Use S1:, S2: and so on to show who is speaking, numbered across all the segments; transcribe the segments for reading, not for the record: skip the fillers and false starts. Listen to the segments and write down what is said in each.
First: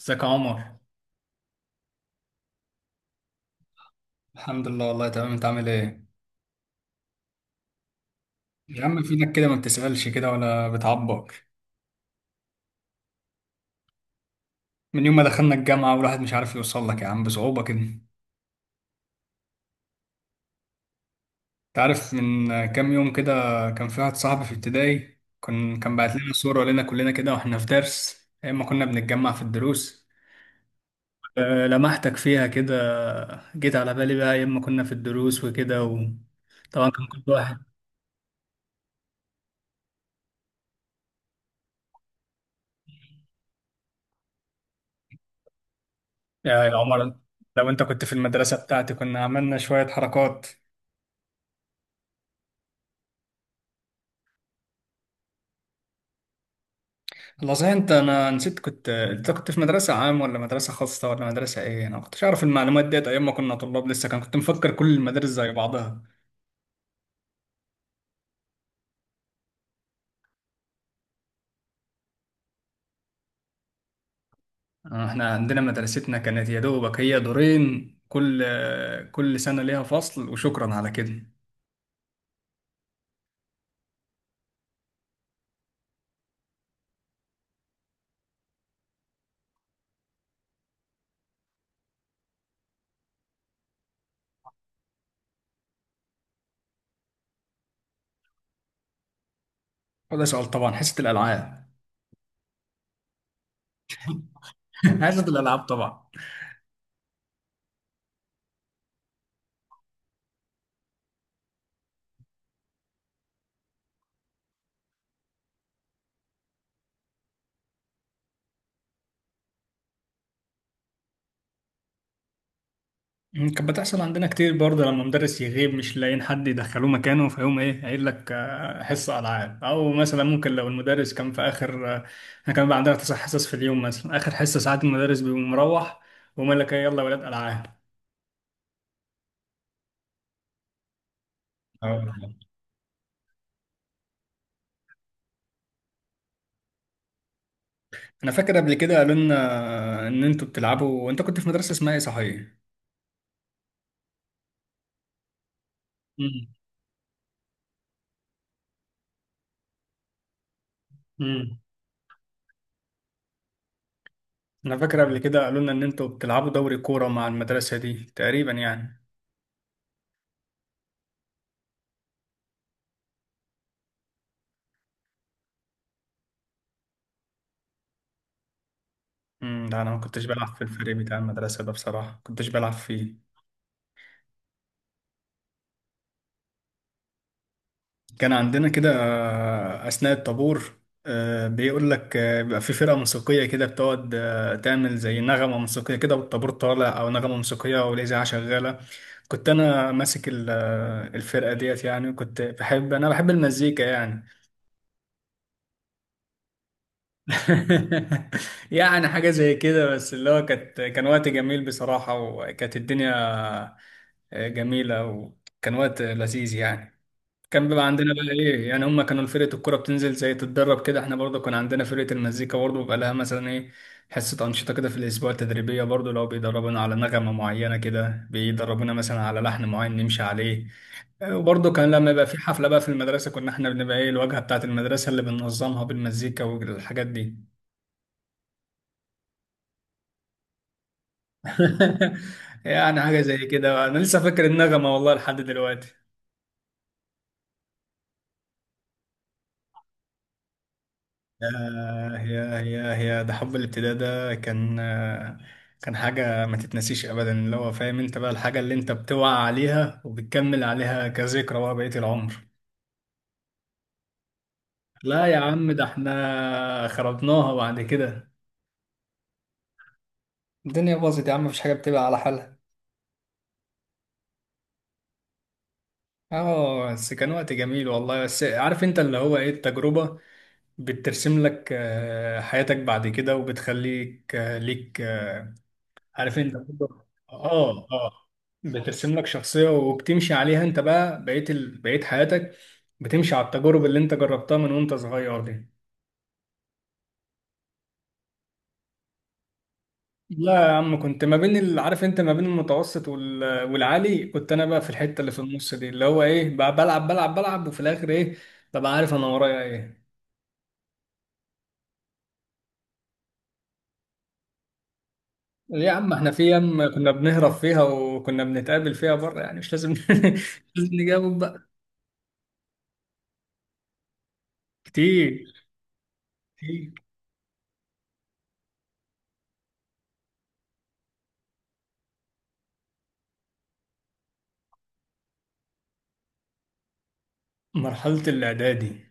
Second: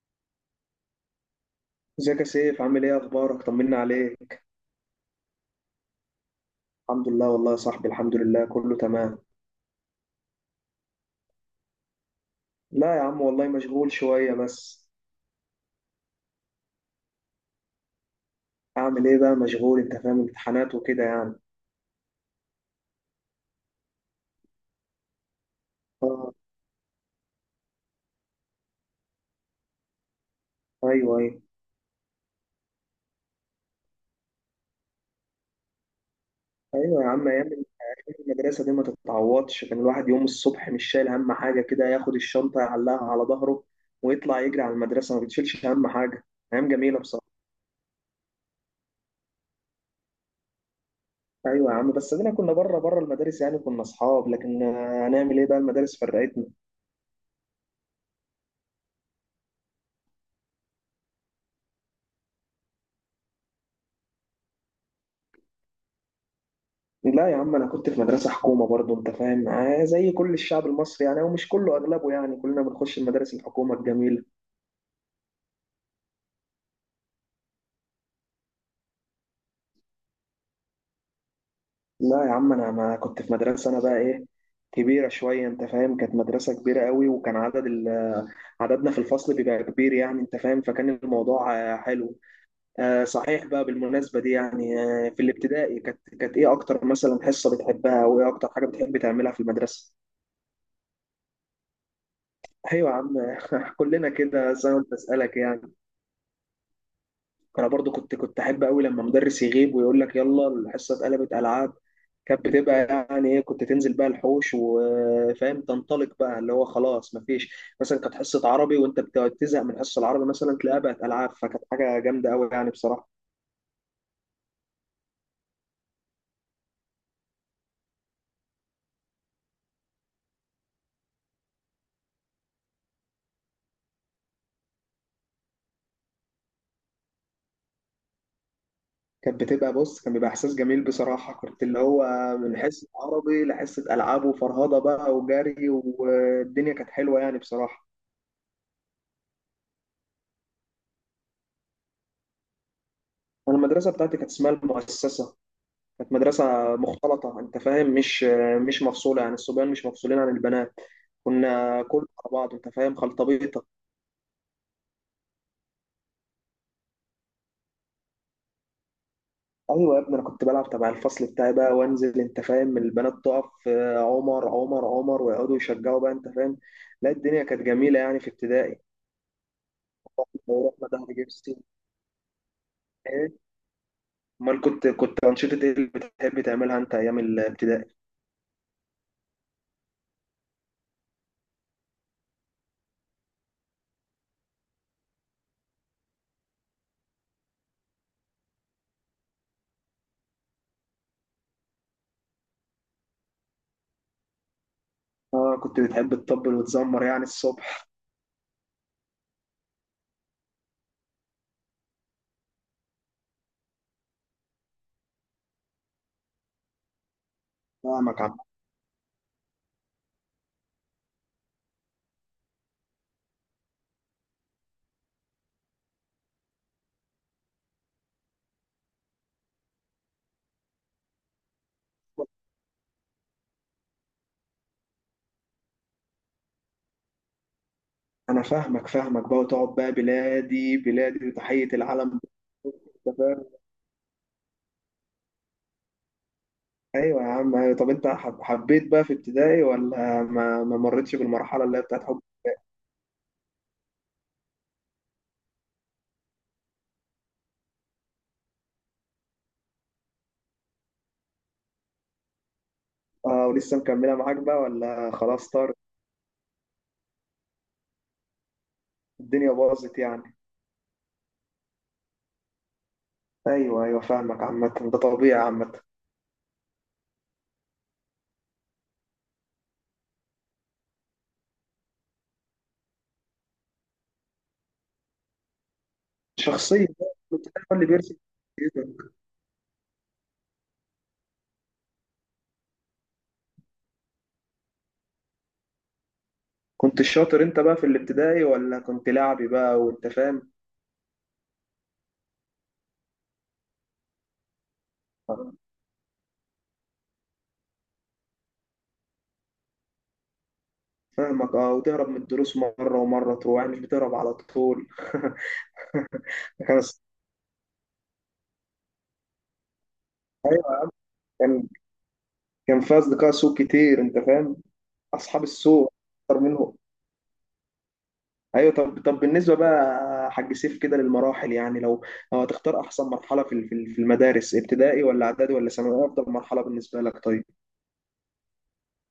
S1: ازيك يا عمر.
S2: ازيك يا سيف، عامل ايه؟ اخبارك؟ طمنا عليك.
S1: الحمد لله والله تمام، انت عامل ايه؟
S2: الحمد لله والله يا صاحبي، الحمد لله كله
S1: يا عم
S2: تمام.
S1: فينك كده، ما بتسألش كده ولا بتعبر؟
S2: لا يا عم والله مشغول شوية بس.
S1: من يوم ما دخلنا الجامعة والواحد مش عارف يوصل لك يا عم، بصعوبة كده انت.
S2: اعمل ايه بقى؟ مشغول، انت فاهم، امتحانات وكده يعني.
S1: عارف من كام يوم كده كان في واحد صاحبي في ابتدائي كان بعت لنا
S2: اه.
S1: صورة لنا كلنا كده واحنا في درس، ايام ما كنا بنتجمع في الدروس.
S2: ايوه ايوه.
S1: اه، لمحتك فيها كده. جيت على بالي بقى ايام ما كنا في الدروس وكده، وطبعا
S2: ايوه
S1: كان
S2: يا عم،
S1: كل واحد.
S2: أيام المدرسة دي ما تتعوضش. كان الواحد يوم الصبح مش شايل هم حاجة، كده ياخد الشنطة يعلقها على ظهره ويطلع يجري على المدرسة، ما بتشيلش هم حاجة.
S1: يا
S2: ايام
S1: يا
S2: جميلة
S1: عمر،
S2: بصراحة.
S1: لو انت كنت في المدرسة بتاعتي كنا عملنا شوية حركات.
S2: ايوه يا عم، بس ادينا كنا بره بره المدارس، يعني كنا اصحاب، لكن هنعمل ايه بقى؟ المدارس فرقتنا.
S1: والله صحيح، انت انا نسيت كنت انت كنت في مدرسة عام ولا مدرسة خاصة ولا مدرسة ايه؟ انا ما كنتش اعرف المعلومات ديت ايام ما كنا طلاب لسه، كان كنت مفكر كل المدارس زي بعضها.
S2: لا يا عم، انا كنت في مدرسه حكومه برضو، انت فاهم، زي كل الشعب المصري يعني، ومش كله اغلبه يعني، كلنا بنخش المدارس الحكومه الجميله.
S1: اه، احنا عندنا مدرستنا كانت يا دوبك هي دورين، كل سنة ليها فصل وشكرا على كده.
S2: لا يا عم، انا ما كنت في مدرسه، انا بقى ايه، كبيره شويه، انت فاهم، كانت مدرسه كبيره قوي، وكان عدد ال، عددنا في الفصل بيبقى كبير يعني، انت فاهم، فكان الموضوع حلو. صحيح بقى، بالمناسبه دي يعني، في الابتدائي كانت ايه اكتر مثلا حصه بتحبها، وايه اكتر حاجه بتحب تعملها في المدرسه؟
S1: وده سؤال؟ طبعا حصة الالعاب.
S2: ايوه يا عم. كلنا كده، بس انا قلت
S1: حصة
S2: اسالك
S1: الالعاب
S2: يعني.
S1: طبعا.
S2: انا برضو كنت احب قوي لما مدرس يغيب ويقول لك يلا الحصه اتقلبت العاب. كانت بتبقى يعني ايه، كنت تنزل بقى الحوش وفاهم، تنطلق بقى، اللي هو خلاص مفيش، مثلا كانت حصه عربي، وانت بتقعد تزهق من حصه العربي، مثلا تلاقيها بقت العاب، فكانت حاجه جامده قوي يعني بصراحه.
S1: كانت بتحصل عندنا كتير برضه لما مدرس يغيب مش لاقيين حد يدخلوه مكانه، فيقوم ايه قايل لك حصة ألعاب. أو مثلا ممكن لو المدرس كان في آخر احنا كان بقى عندنا تسع حصص في اليوم مثلا، آخر حصة ساعات المدرس بيقوم مروح، ويقوم قايل لك ايه، يلا يا ولاد ألعاب.
S2: كانت بتبقى، بص، كان بيبقى احساس جميل بصراحه، كنت اللي هو
S1: اه،
S2: من حصه عربي لحصه العاب، وفرهده بقى وجري، والدنيا كانت حلوه يعني بصراحه.
S1: أنا فاكر قبل كده قالوا لنا إن أنتوا بتلعبوا. أنت كنت في مدرسة اسمها ايه صحيح؟
S2: انا المدرسه بتاعتي كانت اسمها المؤسسه، كانت
S1: مم.
S2: مدرسة مختلطة، أنت فاهم، مش مفصولة، يعني الصبيان مش مفصولين عن البنات.
S1: مم.
S2: كنا كل على بعض، أنت فاهم، خلطبيطة.
S1: أنا فاكر قبل كده قالوا لنا إن أنتوا بتلعبوا دوري كورة مع المدرسة دي تقريبا يعني.
S2: أيوة يا ابني، أنا كنت بلعب تبع الفصل بتاعي بقى، وأنزل، أنت فاهم، البنات تقف، عمر عمر عمر، ويقعدوا يشجعوا بقى، أنت فاهم. لا، الدنيا كانت جميلة يعني في ابتدائي.
S1: لا أنا ما كنتش بلعب في
S2: ورحنا
S1: الفريق
S2: ظهر
S1: بتاع
S2: جبسي.
S1: المدرسة ده بصراحة، ما كنتش بلعب فيه.
S2: إيه؟ أمال كنت أنشطة إيه اللي بتحب تعملها أنت أيام الابتدائي؟
S1: كان عندنا كده أثناء الطابور، بيقول لك بيبقى في فرقة موسيقية كده، بتقعد تعمل زي نغمة موسيقية كده والطابور طالع، أو نغمة موسيقية أو الإذاعة شغالة. كنت أنا ماسك الفرقة ديت يعني، وكنت بحب أنا بحب المزيكا يعني.
S2: آه، كنت بتحب تطبل وتزمر يعني الصبح.
S1: يعني حاجة زي كده، بس اللي هو كان وقت جميل بصراحة، وكانت الدنيا جميلة وكان وقت لذيذ يعني. كان بيبقى عندنا
S2: فاهمك
S1: بقى
S2: عم.
S1: ايه يعني، هم كانوا فرقة الكرة بتنزل زي تتدرب كده، احنا برضه كان عندنا فرقة المزيكا برضه بيبقى لها مثلا ايه، حصة أنشطة كده في الأسبوع التدريبية، برضه لو بيدربونا على نغمة معينة كده بيدربونا مثلا على لحن معين نمشي عليه. وبرضه كان لما يبقى في حفلة بقى في المدرسة كنا احنا بنبقى ايه، الواجهة بتاعة المدرسة اللي بننظمها بالمزيكا والحاجات دي.
S2: انا فاهمك فاهمك بقى، وتقعد بقى بلادي بلادي وتحية العلم.
S1: يعني
S2: أنت
S1: حاجة
S2: فاهم؟
S1: زي كده. أنا لسه فاكر النغمة والله لحد دلوقتي.
S2: ايوه يا عم، أيوة. طب انت حبيت بقى في ابتدائي، ولا ما مرتش بالمرحلة اللي هي بتاعت
S1: ياه
S2: حب؟
S1: ياه ياه ياه، ده حب الابتداء ده كان كان حاجة ما تتنسيش أبدا، اللي هو فاهم أنت بقى الحاجة اللي أنت بتوعى عليها وبتكمل عليها كذكرى بقى بقية العمر.
S2: اه، ولسه مكملة معاك بقى ولا
S1: لا يا
S2: خلاص
S1: عم،
S2: طار؟
S1: ده احنا خربناها بعد كده.
S2: الدنيا باظت يعني.
S1: الدنيا باظت يا عم، مفيش حاجة بتبقى على حالها.
S2: ايوه ايوه، فاهمك، عامة ده طبيعي عامة.
S1: اه بس كان وقت جميل والله. بس عارف انت اللي هو ايه، التجربة بترسم لك حياتك بعد كده، وبتخليك آه، ليك آه، عارف انت
S2: شخصية
S1: برضه-
S2: بقى في الابتدائي،
S1: اه
S2: هو اللي
S1: اه
S2: بيرسم شخصيتك.
S1: بترسم لك شخصية وبتمشي عليها. انت بقى بقيت حياتك بتمشي على التجارب اللي انت جربتها من وانت صغير دي.
S2: كنت الشاطر انت بقى في الابتدائي، ولا كنت لعبي بقى، وانت فاهم؟
S1: لا يا عم، كنت ما بين ال... عارف انت ما بين والعالي، كنت انا بقى في الحتة اللي في النص دي، اللي هو ايه بقى، بلعب وفي الاخر ايه، ببقى عارف انا ورايا ايه.
S2: فاهمك. اه، وتهرب من الدروس مرة ومرة تروح، يعني مش بتهرب على طول.
S1: ليه يا عم، احنا في ايام
S2: خلاص.
S1: كنا بنهرب فيها وكنا بنتقابل فيها بره يعني، مش لازم مش لازم نجاوب بقى.
S2: كان، كان في اصدقاء سوء كتير، انت فاهم، اصحاب
S1: كتير
S2: السوء اكتر منهم.
S1: كتير.
S2: ايوه. طب طب بالنسبه بقى، حاج سيف، كده للمراحل يعني، لو لو هتختار احسن مرحله في المدارس، ابتدائي ولا اعدادي ولا ثانوي، إيه افضل مرحله بالنسبه لك طيب؟
S1: مرحلة الاعدادي.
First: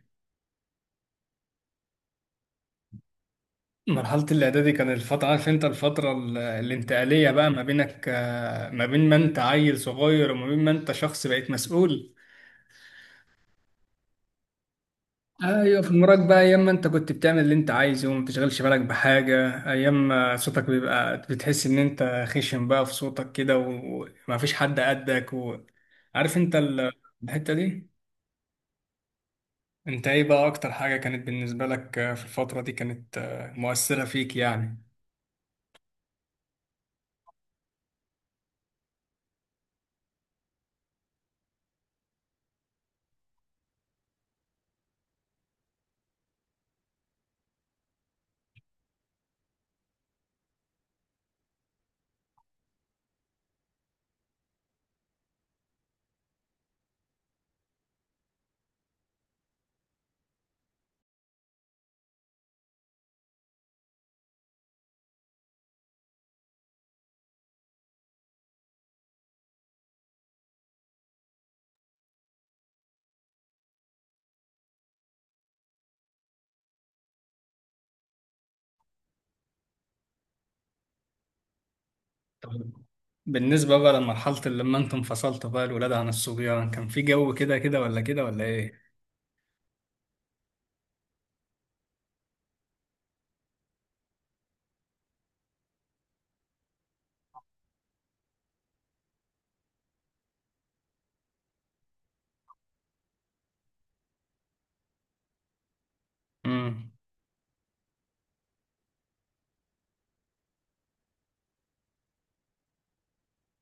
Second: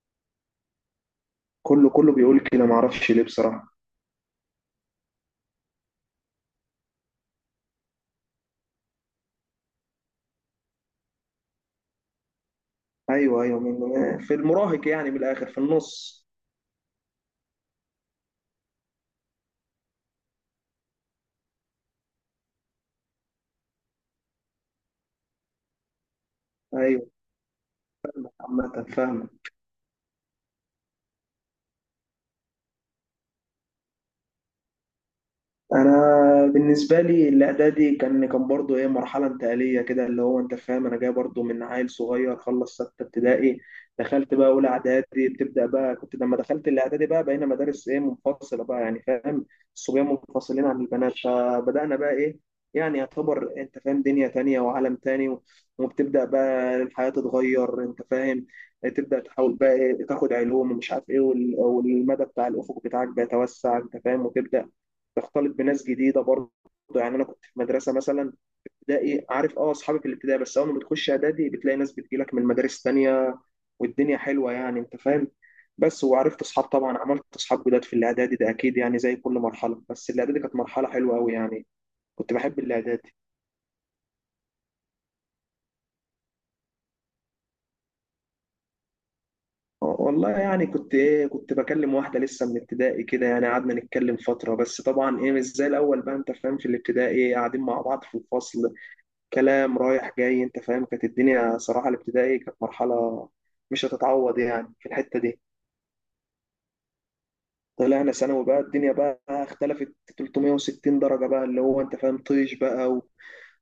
S2: كله كله بيقول كده، ما اعرفش ليه بصراحه.
S1: مرحلة الإعدادي كان الفترة، عارف أنت الفترة الانتقالية بقى ما بينك ما بين ما أنت عيل صغير وما بين ما أنت شخص بقيت مسؤول.
S2: ايوه ايوه، في المراهق يعني، من الاخر في
S1: أيوة في المراك
S2: النص.
S1: بقى، أيام ما أنت كنت بتعمل اللي أنت عايزه وما بتشغلش بالك بحاجة، أيام ما صوتك بيبقى بتحس إن أنت خشن بقى في صوتك كده وما فيش حد قدك، وعارف أنت
S2: ايوه.
S1: الحتة دي.
S2: عامه فاهم.
S1: أنت إيه بقى أكتر حاجة كانت بالنسبة لك في الفترة دي كانت مؤثرة فيك يعني؟
S2: انا بالنسبه لي الاعدادي كان برضو ايه، مرحله انتقاليه كده، اللي هو انت فاهم، انا جاي برضو من عيل صغير خلص سته ابتدائي، دخلت بقى اولى اعدادي، بتبدا بقى، كنت لما دخلت الاعدادي بقى بقينا مدارس ايه، منفصله بقى، يعني فاهم، الصبيان منفصلين عن البنات، فبدانا بقى ايه، يعني يعتبر انت فاهم دنيا تانية وعالم تاني وبتبدا بقى الحياه تتغير، انت فاهم، تبدا تحاول بقى إيه، تاخد علوم ومش عارف ايه، والمدى بتاع الافق بتاعك بيتوسع، انت فاهم، وتبدا تختلط بناس جديده برضه، يعني انا كنت في مدرسه مثلا ابتدائي، عارف اه اصحابي في الابتدائي، بس اول ما بتخش اعدادي بتلاقي ناس بتجيلك من مدارس تانية، والدنيا حلوه يعني انت فاهم. بس وعرفت اصحاب، طبعا عملت اصحاب جداد في الاعدادي ده اكيد يعني، زي كل مرحله، بس الاعدادي كانت مرحله حلوه قوي يعني، كنت بحب الاعدادي.
S1: بالنسبة بقى لمرحلة اللي لما انتم انفصلتوا بقى الولاد عن الصبيان، كان في جو كده كده ولا كده ولا ايه؟
S2: والله يعني كنت ايه، كنت بكلم واحده لسه من ابتدائي كده يعني، قعدنا نتكلم فتره، بس طبعا ايه مش زي الاول بقى، انت فاهم، في الابتدائي قاعدين مع بعض في الفصل، كلام رايح جاي، انت فاهم، كانت الدنيا صراحة الابتدائي كانت مرحلة مش هتتعوض يعني في الحتة دي.
S1: مم.
S2: طلعنا ثانوي بقى، الدنيا بقى اختلفت 360 درجة بقى، اللي هو انت فاهم، طيش بقى،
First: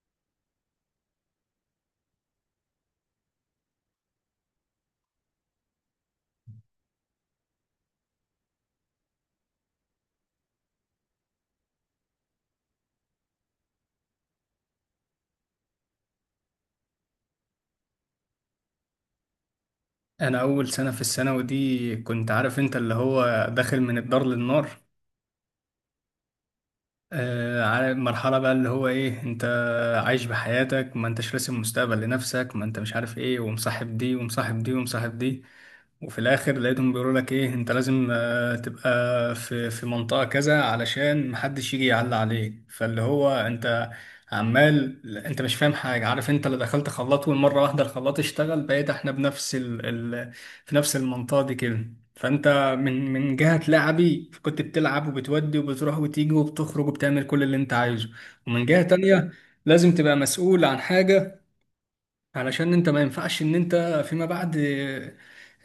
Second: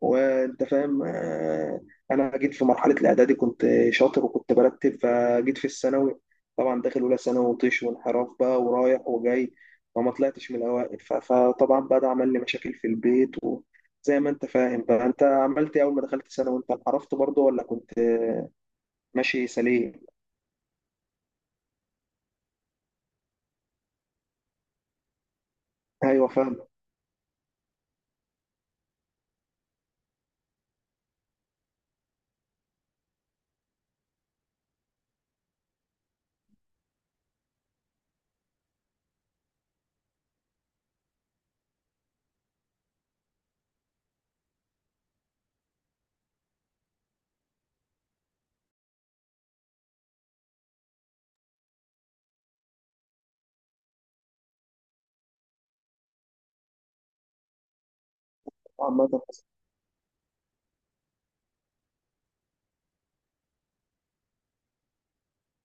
S2: وانت فاهم، انا جيت في مرحله الاعدادي كنت شاطر وكنت برتب، فجيت في الثانوي طبعا داخل اولى ثانوي، وطيش وانحراف بقى ورايح وجاي، فما طلعتش من الاوائل، فطبعا بقى ده عمل لي مشاكل في البيت، وزي ما انت فاهم بقى، انت عملت ايه اول ما دخلت ثانوي؟ انت انحرفت برضه، ولا كنت ماشي سليم؟
S1: انا اول سنة في الثانوي دي كنت، عارف انت اللي هو داخل من الدار للنار.
S2: ايوه فاهم.
S1: آه، عارف مرحلة بقى، اللي هو ايه انت عايش بحياتك ما انتش راسم مستقبل لنفسك، ما انت مش عارف ايه، ومصاحب دي ومصاحب دي ومصاحب دي، وفي الاخر لقيتهم بيقولوا لك ايه انت لازم تبقى في منطقة كذا علشان محدش يجي يعلى عليك، فاللي هو انت عمال، انت مش فاهم حاجة، عارف انت اللي دخلت خلاط، والمرة واحدة الخلاط اشتغل، بقيت احنا بنفس ال... في نفس المنطقة دي كده. فانت من جهة لعبي، كنت بتلعب وبتودي وبتروح وتيجي وبتخرج وبتعمل كل اللي انت عايزه، ومن جهة
S2: عامه
S1: تانية لازم تبقى مسؤول عن حاجة، علشان انت ما ينفعش ان انت فيما بعد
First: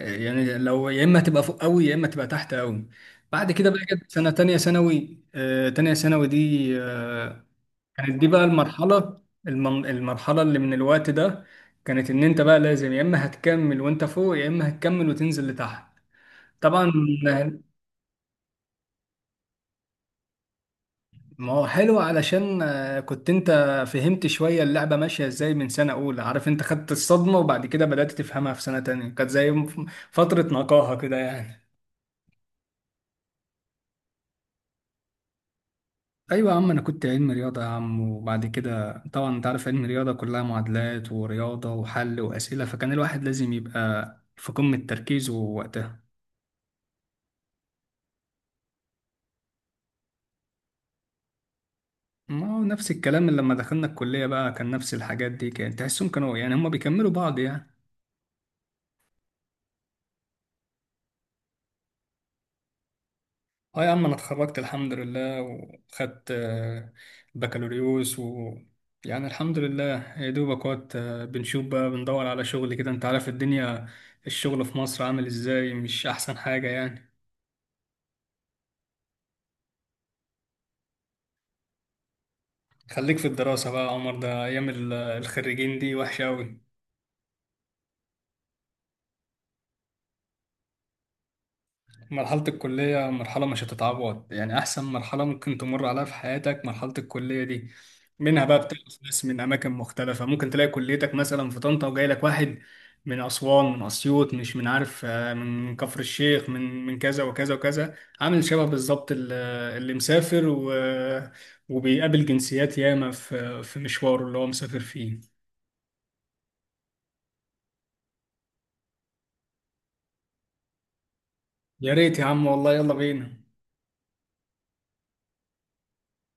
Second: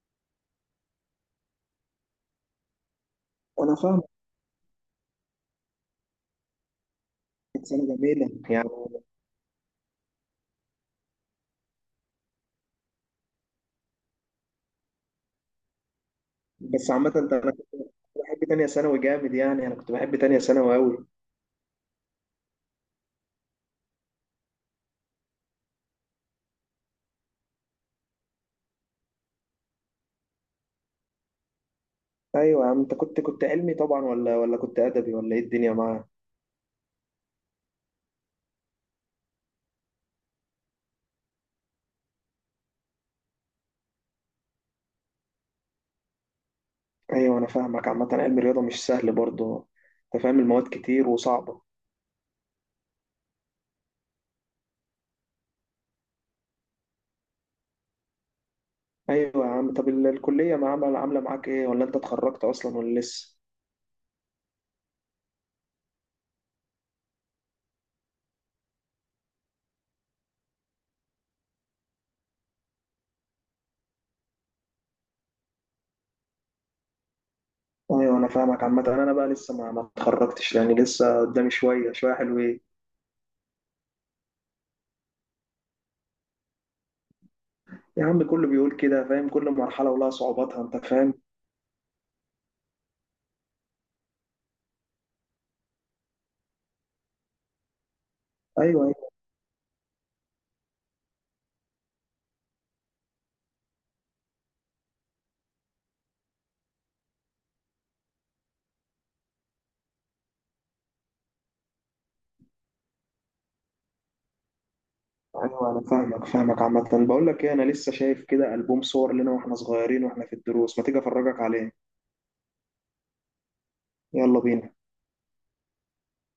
S1: يعني لو، يا اما تبقى فوق قوي يا اما تبقى تحت قوي. بعد كده
S2: انا
S1: بقى
S2: فاهم.
S1: جت سنه تانية ثانوي، تانية ثانوي دي
S2: كانت سنه
S1: كانت دي
S2: جميله
S1: بقى
S2: يعني.
S1: المرحله، المرحله اللي من الوقت ده كانت، ان انت بقى لازم يا اما هتكمل وانت فوق يا اما هتكمل وتنزل لتحت.
S2: بس
S1: طبعا
S2: عامه انت، انا كنت بحب تانية ثانوي جامد يعني، انا كنت بحب تانية ثانوي قوي.
S1: ما هو حلو علشان كنت انت فهمت شوية اللعبة ماشية ازاي، من سنة أولى عارف انت خدت الصدمة، وبعد كده بدأت تفهمها في سنة تانية، كانت زي فترة نقاهة كده يعني.
S2: ايوه يا عم، انت كنت علمي طبعا، ولا كنت ادبي، ولا ايه الدنيا معاك؟
S1: أيوة يا عم، أنا كنت علم رياضة يا عم، وبعد كده طبعا انت عارف علم رياضة كلها معادلات ورياضة وحل وأسئلة، فكان الواحد لازم يبقى في قمة تركيزه وقتها.
S2: ايوه انا فاهمك. عامه علم الرياضه مش سهل برضه، انت فاهم، المواد كتير وصعبه.
S1: ما هو نفس الكلام اللي لما دخلنا الكلية بقى، كان نفس الحاجات دي، كان تحسهم كانوا يعني هما بيكملوا بعض يعني.
S2: ايوه يا عم. طب الكليه ما عامله معاك ايه، ولا انت اتخرجت اصلا ولا لسه؟
S1: اه يا عم، انا اتخرجت الحمد لله، وخدت بكالوريوس و، يعني الحمد لله. يا دوبك وقت بنشوف بقى، بندور على شغل كده، انت عارف الدنيا، الشغل في مصر عامل ازاي، مش احسن حاجة يعني.
S2: ايوه انا فاهمك. عامه انا بقى لسه ما اتخرجتش يعني، لسه قدامي شويه شويه حلوين.
S1: خليك في الدراسة بقى يا عمر، ده ايام الخريجين دي وحشة اوي.
S2: يا عم كله بيقول كده، فاهم، كل مرحله ولها صعوباتها انت فاهم.
S1: مرحلة الكلية مرحلة مش هتتعوض يعني، أحسن مرحلة ممكن تمر عليها في حياتك مرحلة الكلية دي. منها بقى اه
S2: ايوه ايوه.
S1: بتعرف ناس من أماكن مختلفة، ممكن تلاقي كليتك مثلا في طنطا وجاي لك واحد من أسوان، من أسيوط، مش من عارف من كفر الشيخ، من كذا وكذا وكذا. عامل شبه بالظبط اللي مسافر و... آه، وبيقابل جنسيات ياما في في مشواره اللي هو مسافر فيه.
S2: ايوه انا فاهمك فاهمك. عامه بقول لك ايه، انا لسه شايف كده البوم صور لنا واحنا صغيرين واحنا في الدروس، ما تيجي افرجك عليه.
S1: يا ريت يا عم والله، يلا بينا.
S2: يلا بينا.